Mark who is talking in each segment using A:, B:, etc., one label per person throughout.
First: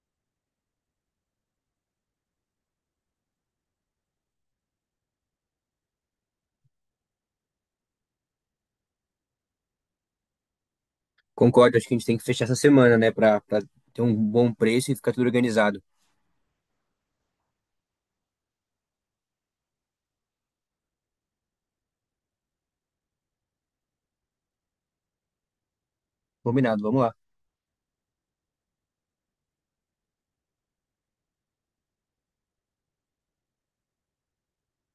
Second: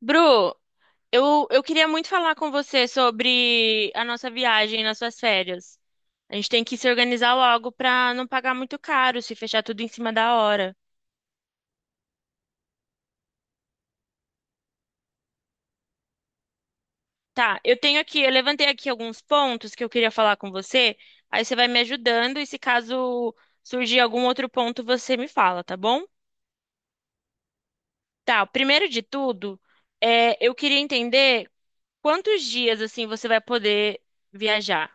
A: Bru, eu queria muito falar com você sobre a nossa viagem nas suas férias. A gente tem que se organizar logo para não pagar muito caro, se fechar tudo em cima da hora.
B: Concordo, acho que a gente tem que fechar essa semana, né, pra ter um bom preço e ficar tudo organizado.
A: Tá, eu tenho aqui, eu levantei aqui alguns pontos que eu queria falar com você, aí você vai me ajudando e se caso surgir algum outro ponto, você me fala, tá bom?
B: Combinado, vamos lá.
A: Tá, primeiro de tudo, eu queria entender quantos dias assim você vai poder viajar.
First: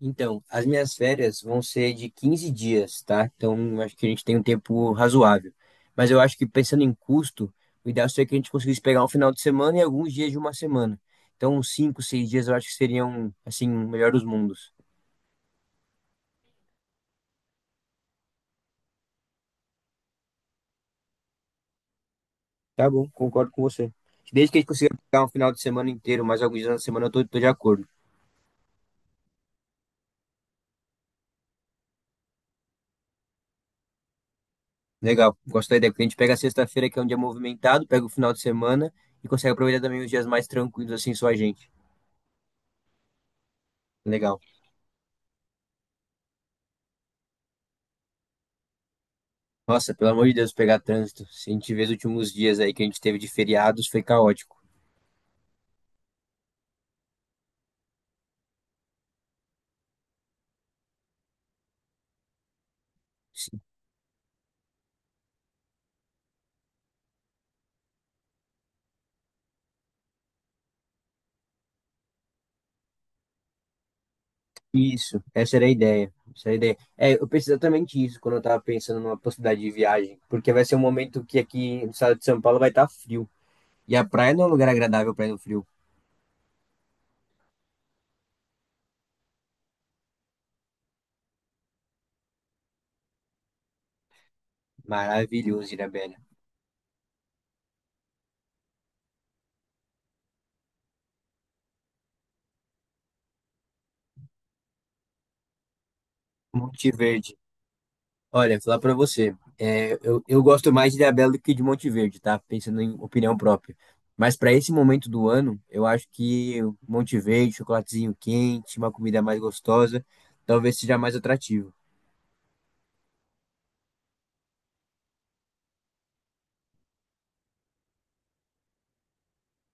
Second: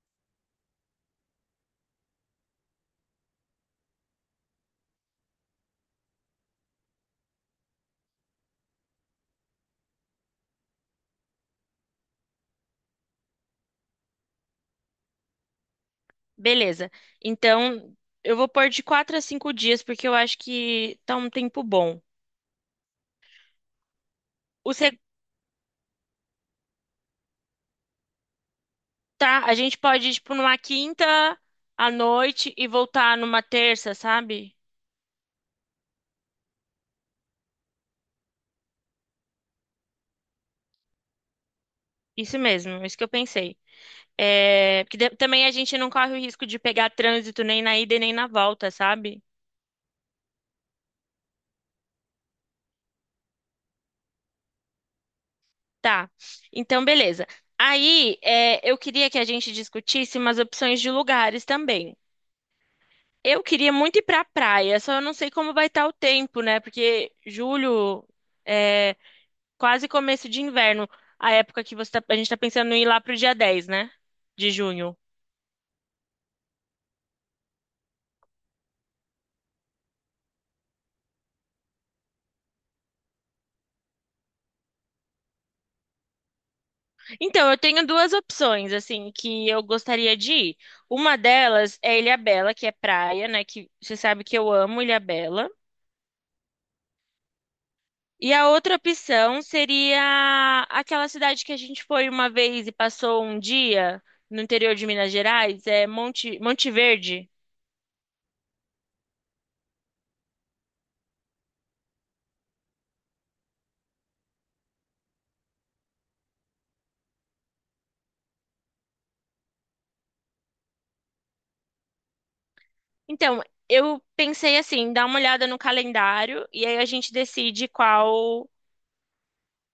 B: Então, as minhas férias vão ser de 15 dias, tá? Então, acho que a gente tem um tempo razoável. Mas eu acho que pensando em custo, o ideal seria que a gente conseguisse pegar um final de semana e alguns dias de uma semana. Então, uns 5, 6 dias eu acho que seriam, assim, o melhor dos mundos.
A: Beleza. Então, eu vou pôr de 4 a 5 dias, porque eu acho que tá um tempo bom.
B: Tá bom, concordo com você. Desde que a gente
A: O
B: consiga
A: se-
B: pegar um final de semana inteiro, mais alguns dias na semana, eu tô de acordo.
A: Tá, a gente pode ir, tipo, numa quinta à noite e voltar numa terça, sabe?
B: Legal, gosto da ideia, porque a gente pega a sexta-feira, que é um dia movimentado, pega o final de semana e consegue aproveitar também os dias mais tranquilos, assim, só a gente.
A: Isso mesmo, isso que eu pensei.
B: Legal.
A: É, porque também a gente não corre o risco de pegar trânsito nem na ida e nem na volta, sabe?
B: Nossa, pelo amor de Deus, pegar trânsito. Se a gente vê os últimos dias aí que a gente teve de feriados, foi caótico.
A: Tá. Então, beleza. Aí, eu queria que a gente discutisse umas opções de lugares também. Eu
B: Sim.
A: queria muito ir pra praia, só eu não sei como vai estar o tempo, né? Porque julho é quase começo de inverno, a época que a gente tá pensando em ir lá pro dia 10, né? De junho.
B: Isso, essa era a ideia. Essa era a ideia. É, eu pensei exatamente isso quando eu tava pensando numa possibilidade de viagem, porque vai ser um momento que aqui no estado de São Paulo vai estar frio. E a praia não é um lugar agradável para ir no frio.
A: Então, eu tenho duas opções, assim, que eu gostaria de ir. Uma delas é Ilhabela, que é praia, né? Que você sabe que eu amo Ilhabela.
B: Maravilhoso, Ilhabela.
A: E a outra opção seria aquela cidade que a gente foi uma vez e passou um dia no interior de Minas Gerais, é Monte, Monte
B: Monte
A: Verde.
B: Verde. Olha, falar pra você, é, eu gosto mais de Ilhabela do que de Monte Verde, tá? Pensando em opinião própria. Mas para esse momento do ano, eu acho que Monte Verde, chocolatezinho quente, uma comida mais gostosa, talvez seja mais atrativo.
A: Então, eu pensei assim, dá uma olhada no calendário e aí a gente decide qual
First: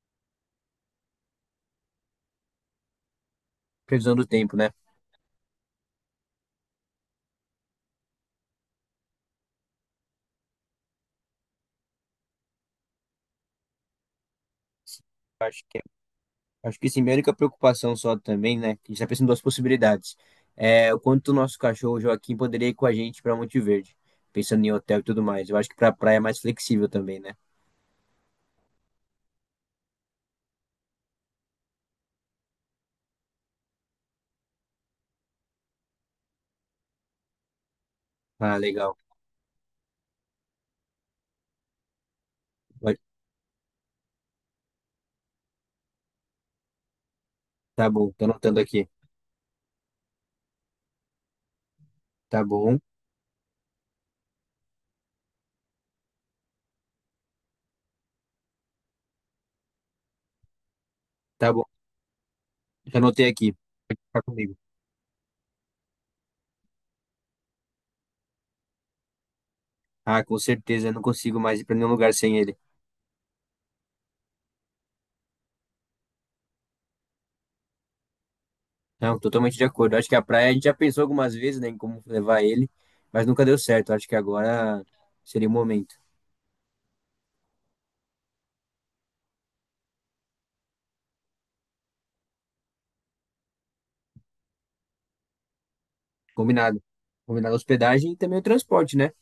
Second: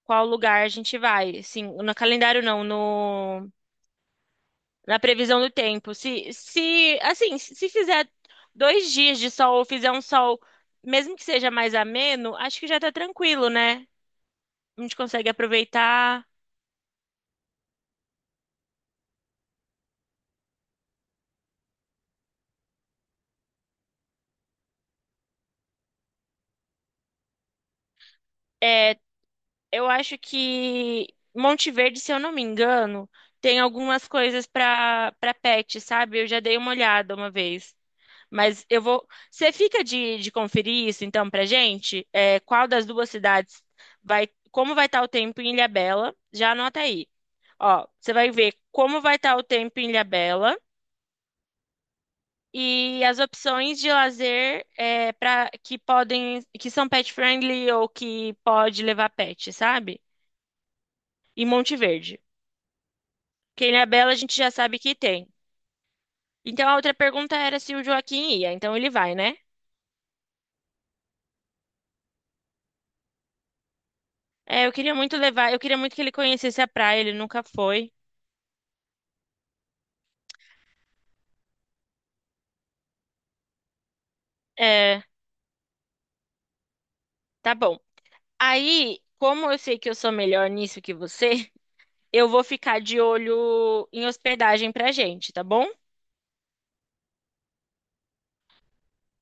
A: qual lugar a gente vai. Assim, no calendário não, no
B: Previsão do tempo, né?
A: na previsão do tempo. Se assim, se fizer 2 dias de sol ou fizer um sol, mesmo que seja mais ameno, acho que já tá tranquilo, né? A gente consegue
B: Acho que,
A: aproveitar.
B: acho que sim, minha única preocupação só também, né? Que a gente tá pensando em duas possibilidades. É o quanto o nosso cachorro Joaquim poderia ir com a gente para Monte Verde, pensando em hotel e tudo mais. Eu acho que pra praia é mais flexível também, né?
A: É, eu acho que Monte Verde, se eu não me engano, tem algumas coisas para pet, sabe? Eu já dei uma olhada uma vez.
B: Ah,
A: Mas eu
B: legal.
A: vou. Você fica de conferir isso, então, pra gente? É, qual das
B: Vai-
A: duas cidades vai. Como vai estar o tempo em Ilhabela? Já anota aí. Ó,
B: Tá bom,
A: você
B: tô
A: vai ver
B: anotando aqui.
A: como vai estar o tempo em Ilhabela
B: Tá bom.
A: e as opções de lazer é, para que podem. Que são pet friendly ou que pode levar pet, sabe? E
B: Tá bom,
A: Monte Verde.
B: já anotei aqui,
A: Porque em Ilhabela a
B: tá
A: gente já
B: comigo.
A: sabe que tem. Então a outra pergunta era se o Joaquim ia. Então ele vai, né?
B: Ah, com certeza, eu não consigo mais ir pra nenhum lugar sem ele.
A: Eu queria muito levar, eu queria muito que ele conhecesse a praia, ele nunca foi.
B: Não, totalmente de acordo. Acho que a praia a gente já pensou algumas vezes, né, em como levar ele, mas nunca deu certo. Acho que agora
A: É,
B: seria o momento.
A: tá bom. Aí, como eu sei que eu sou melhor nisso que você, eu vou ficar de olho em hospedagem pra gente, tá bom?
B: Combinado. Combinado a hospedagem e também o transporte, né?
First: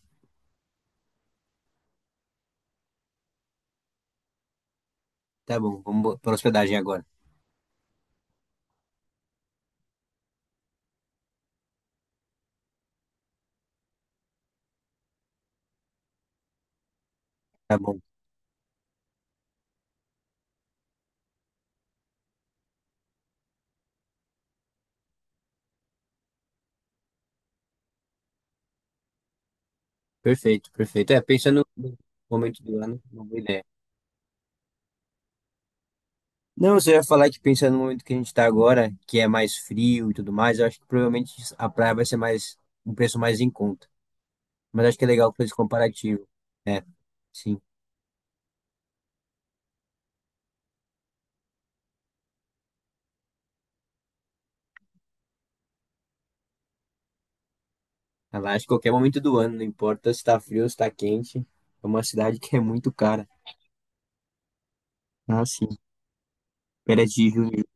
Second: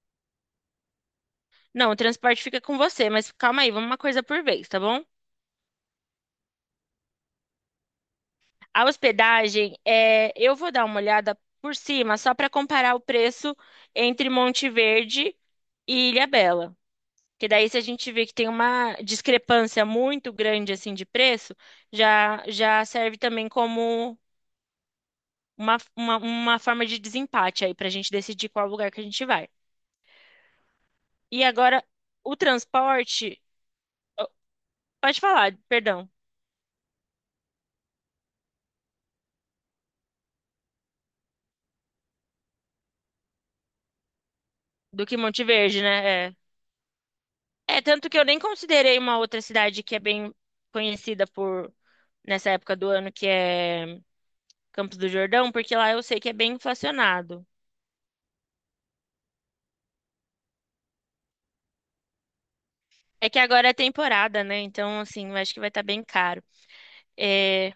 A: Não, o transporte fica com você, mas calma aí, vamos uma coisa por vez, tá bom?
B: Tá bom, vamos para hospedagem agora.
A: A hospedagem, é, eu vou dar uma olhada por cima, só pra comparar o preço entre Monte Verde e Ilhabela. Que daí, se
B: Tá
A: a
B: bom,
A: gente vê que tem uma discrepância muito grande assim de preço, já já serve também como uma forma de desempate aí para a gente decidir qual lugar que a gente vai.
B: perfeito, perfeito. É,
A: E
B: pensando
A: agora,
B: no
A: o
B: momento do ano, uma boa
A: transporte,
B: ideia.
A: pode falar, perdão,
B: Não, você ia falar que pensando no momento que a gente está agora, que é mais frio e tudo mais, eu acho que provavelmente a praia vai ser mais, um preço mais em conta. Mas acho que é
A: do que
B: legal
A: Monte
B: fazer esse
A: Verde, né?
B: comparativo.
A: É.
B: É, sim.
A: Tanto que eu nem considerei uma outra cidade que é bem conhecida por nessa época do ano, que é Campos do Jordão, porque lá eu sei que é bem inflacionado.
B: Ela acha que qualquer momento do ano, não importa se tá frio ou se tá quente, é uma cidade que é muito cara.
A: É que agora é temporada, né? Então, assim, eu
B: Ah,
A: acho que
B: sim.
A: vai estar bem caro.
B: Pérez de Jundiaí.
A: É,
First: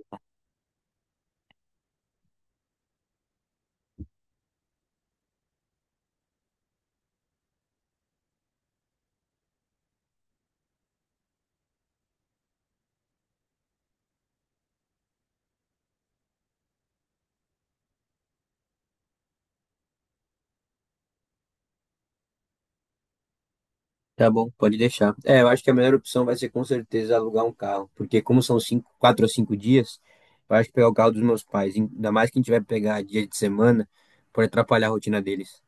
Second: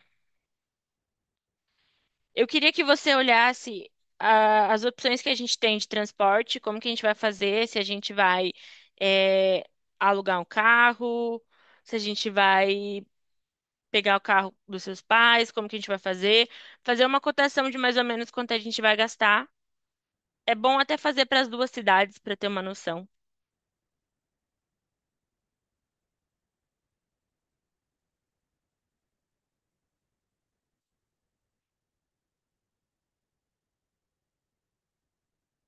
A: Eu queria que você olhasse as opções que a gente tem de transporte, como que a gente vai fazer, se a gente vai é, alugar um carro, se a gente vai pegar o carro dos seus pais, como que a gente vai fazer, fazer uma cotação de mais ou menos quanto a gente vai gastar. É bom até fazer para as duas cidades para ter uma noção.
B: Tá bom, pode deixar. É, eu acho que a melhor opção vai ser com certeza alugar um carro, porque como são 5, 4 ou 5 dias, eu acho que pegar o carro dos meus pais, ainda mais que a gente vai pegar dia de semana, pode atrapalhar a rotina deles.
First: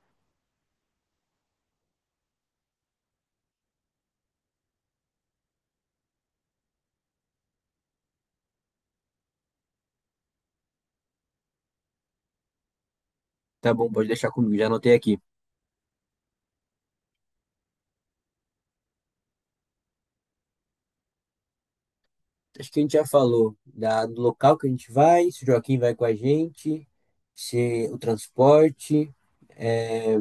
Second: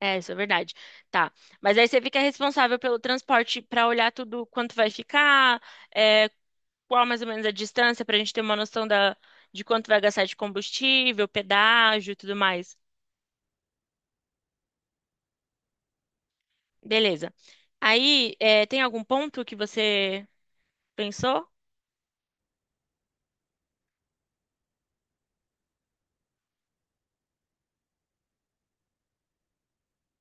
A: É, isso é verdade. Tá. Mas aí você fica responsável pelo transporte para olhar tudo quanto vai ficar, é, qual mais ou menos a distância para a gente ter uma noção da, de quanto vai gastar de combustível, pedágio e tudo mais.
B: Tá bom, pode deixar comigo, já anotei aqui.
A: Beleza. Aí, tem algum ponto que você pensou?
B: Acho que a gente já falou da, do local que a gente vai, se o Joaquim vai com a gente, se o transporte. é,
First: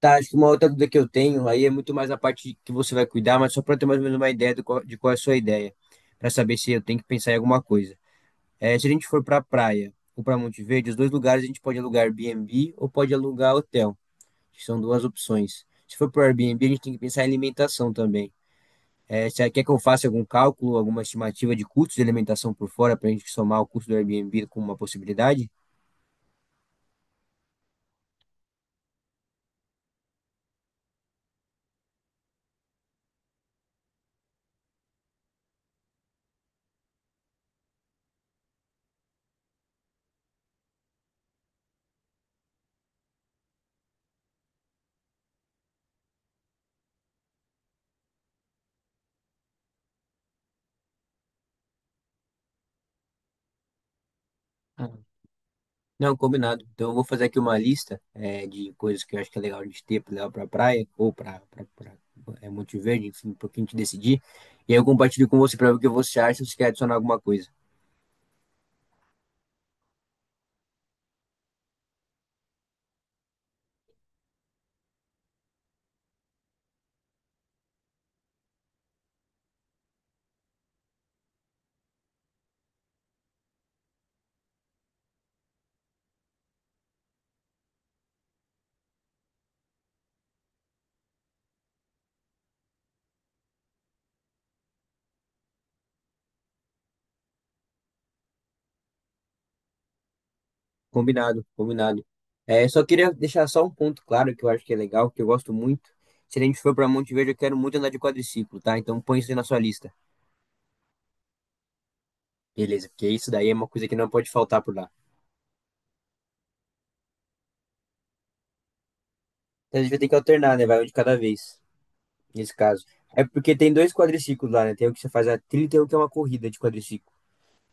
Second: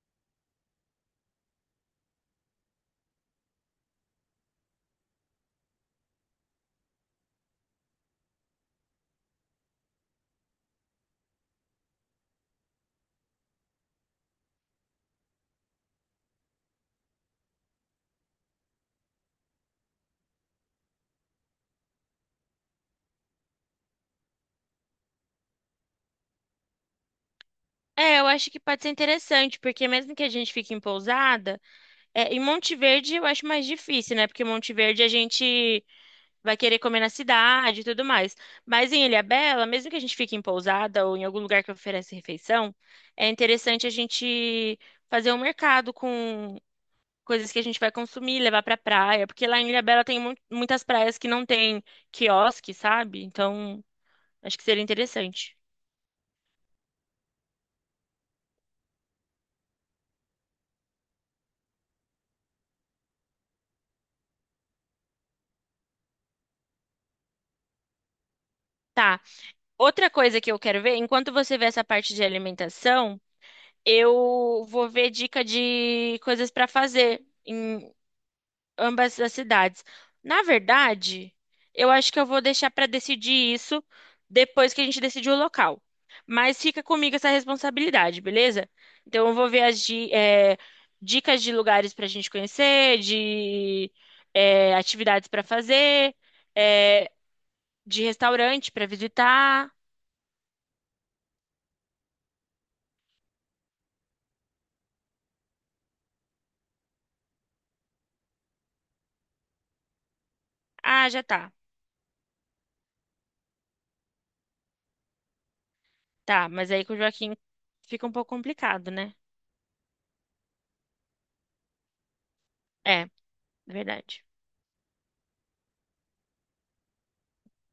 B: Tá, acho que uma outra dúvida que eu tenho aí é muito mais a parte que você vai cuidar, mas só para ter mais ou menos uma ideia do qual- de qual é a sua ideia, para saber se eu tenho que pensar em alguma coisa. É, se a gente for para a praia ou para Monte Verde, os dois lugares a gente pode alugar Airbnb ou pode alugar hotel, que são duas opções. Se for para Airbnb, a gente tem que pensar em alimentação também. É, você quer que eu faça algum cálculo, alguma estimativa de custos de alimentação por fora para a gente somar o custo do Airbnb com uma possibilidade?
A: Eu acho que pode ser interessante, porque mesmo que a gente fique em pousada, em Monte Verde eu acho mais difícil, né? Porque em Monte Verde a gente vai querer comer na cidade e tudo mais. Mas em Ilhabela, mesmo que a gente fique em pousada ou em algum lugar que oferece refeição, é interessante a gente fazer um mercado com coisas que a gente vai consumir, levar pra praia, porque lá em Ilhabela tem muitas praias que não tem quiosque, sabe? Então, acho que seria
B: Ah,
A: interessante.
B: não, combinado. Então eu vou fazer aqui uma lista é, de coisas que eu acho que é legal a gente ter para levar para a praia ou para Monte Verde, enfim, para que a gente decidir. E aí eu compartilho com você para ver o que você acha, se você quer adicionar alguma coisa.
A: Tá. Outra coisa que eu quero ver, enquanto você vê essa parte de alimentação, eu vou ver dica de coisas pra fazer. Ambas as cidades. Na verdade, eu acho que eu vou deixar para decidir isso depois que a gente decidir o local. Mas fica comigo essa responsabilidade, beleza? Então eu vou ver as dicas de lugares para a gente conhecer, de atividades para fazer, eh, de restaurante para visitar.
B: Combinado, combinado. É, só queria deixar só um ponto claro que eu acho que é legal, que eu gosto muito. Se a gente for para Monte Verde, eu quero muito andar de quadriciclo, tá? Então põe isso aí na sua lista.
A: Ah, já tá.
B: Beleza, porque isso daí é uma coisa que não pode faltar por lá.
A: Tá, mas aí com o Joaquim fica um pouco complicado, né?
B: Então a gente vai ter que alternar, né? Vai um de cada vez, nesse caso.
A: É,
B: É porque tem dois
A: verdade.
B: quadriciclos lá, né? Tem o que você faz a trilha e tem o que é uma corrida de quadriciclo.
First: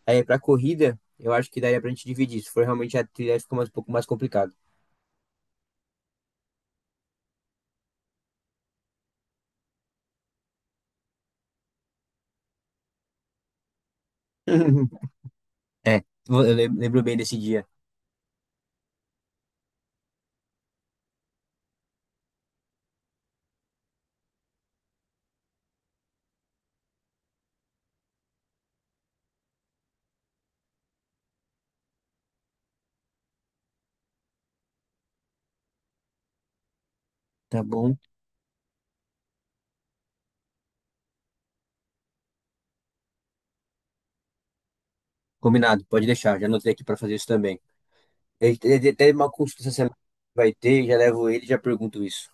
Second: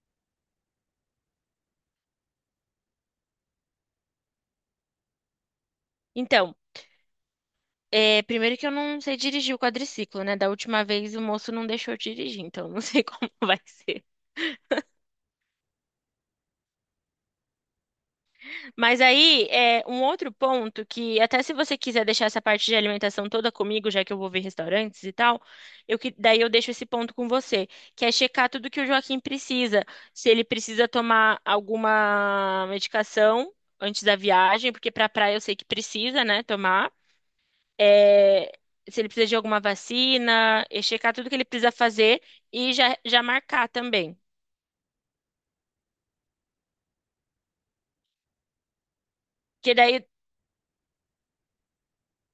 B: Aí pra corrida, eu acho que daria pra gente dividir. Se for realmente a trilha, fica mais, um pouco mais complicado.
A: Então, primeiro que eu não sei dirigir o quadriciclo, né? Da última vez o moço não deixou eu dirigir, então eu não sei como vai ser.
B: É, eu lembro bem desse dia.
A: Mas aí, um outro ponto que, até se você quiser deixar essa parte de alimentação toda comigo, já que eu vou ver restaurantes e tal, daí eu deixo esse ponto com você, que é checar tudo que o Joaquim precisa. Se ele precisa tomar alguma medicação antes da viagem, porque pra praia eu sei que precisa, né, tomar.
B: Tá bom.
A: é, Se ele precisa de alguma vacina, e checar tudo que ele precisa fazer e já marcar também.
B: Combinado, pode deixar. Já anotei aqui pra fazer isso também. Até uma consulta essa
A: Que
B: semana
A: daí,
B: que vai ter, já levo ele e já pergunto isso.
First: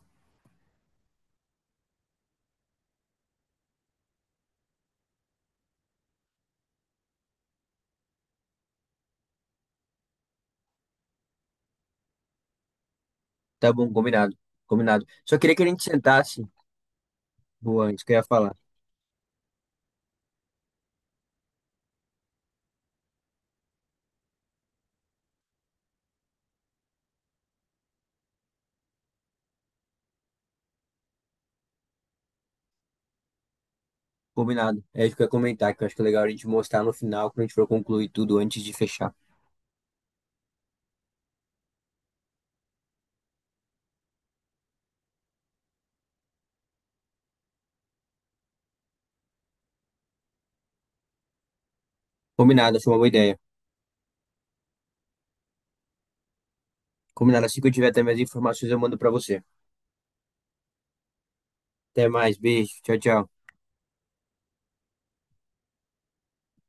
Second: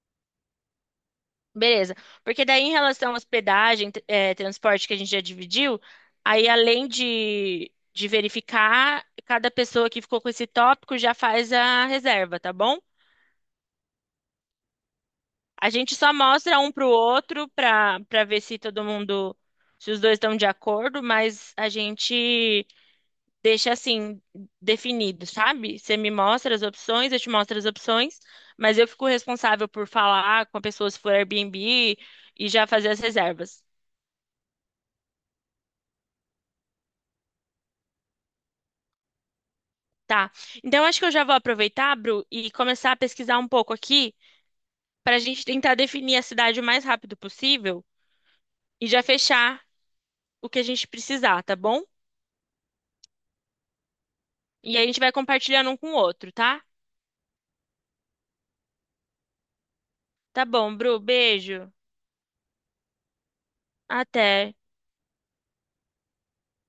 A: beleza. Porque daí, em relação à hospedagem, transporte que a gente já dividiu, aí além de verificar, cada pessoa que ficou com esse tópico já faz a reserva, tá bom?
B: Tá bom, combinado. Combinado. Só queria que a
A: A
B: gente
A: gente só
B: sentasse,
A: mostra um pro outro
B: Luan,
A: para
B: isso que eu ia
A: para ver
B: falar.
A: se todo mundo, se os dois estão de acordo, mas a gente deixa assim definido, sabe? Você me mostra as opções, eu te mostro as opções, mas eu fico responsável por falar com a pessoa se for Airbnb e já fazer as reservas.
B: Combinado. É isso que eu ia comentar, que eu acho que é legal a gente mostrar no final, quando a gente for concluir tudo antes de fechar.
A: Tá. Então acho que eu já vou aproveitar, Bru, e começar a pesquisar um pouco aqui para a gente tentar definir a cidade o mais rápido possível e já fechar o que a gente precisar, tá bom?
B: Combinado, achei uma boa ideia.
A: E aí a gente vai compartilhando um com o outro, tá?
B: Combinado, assim que eu tiver até minhas informações, eu mando pra você.
A: Tá bom, Bru, beijo.
B: Até mais, beijo, tchau, tchau.
A: Até.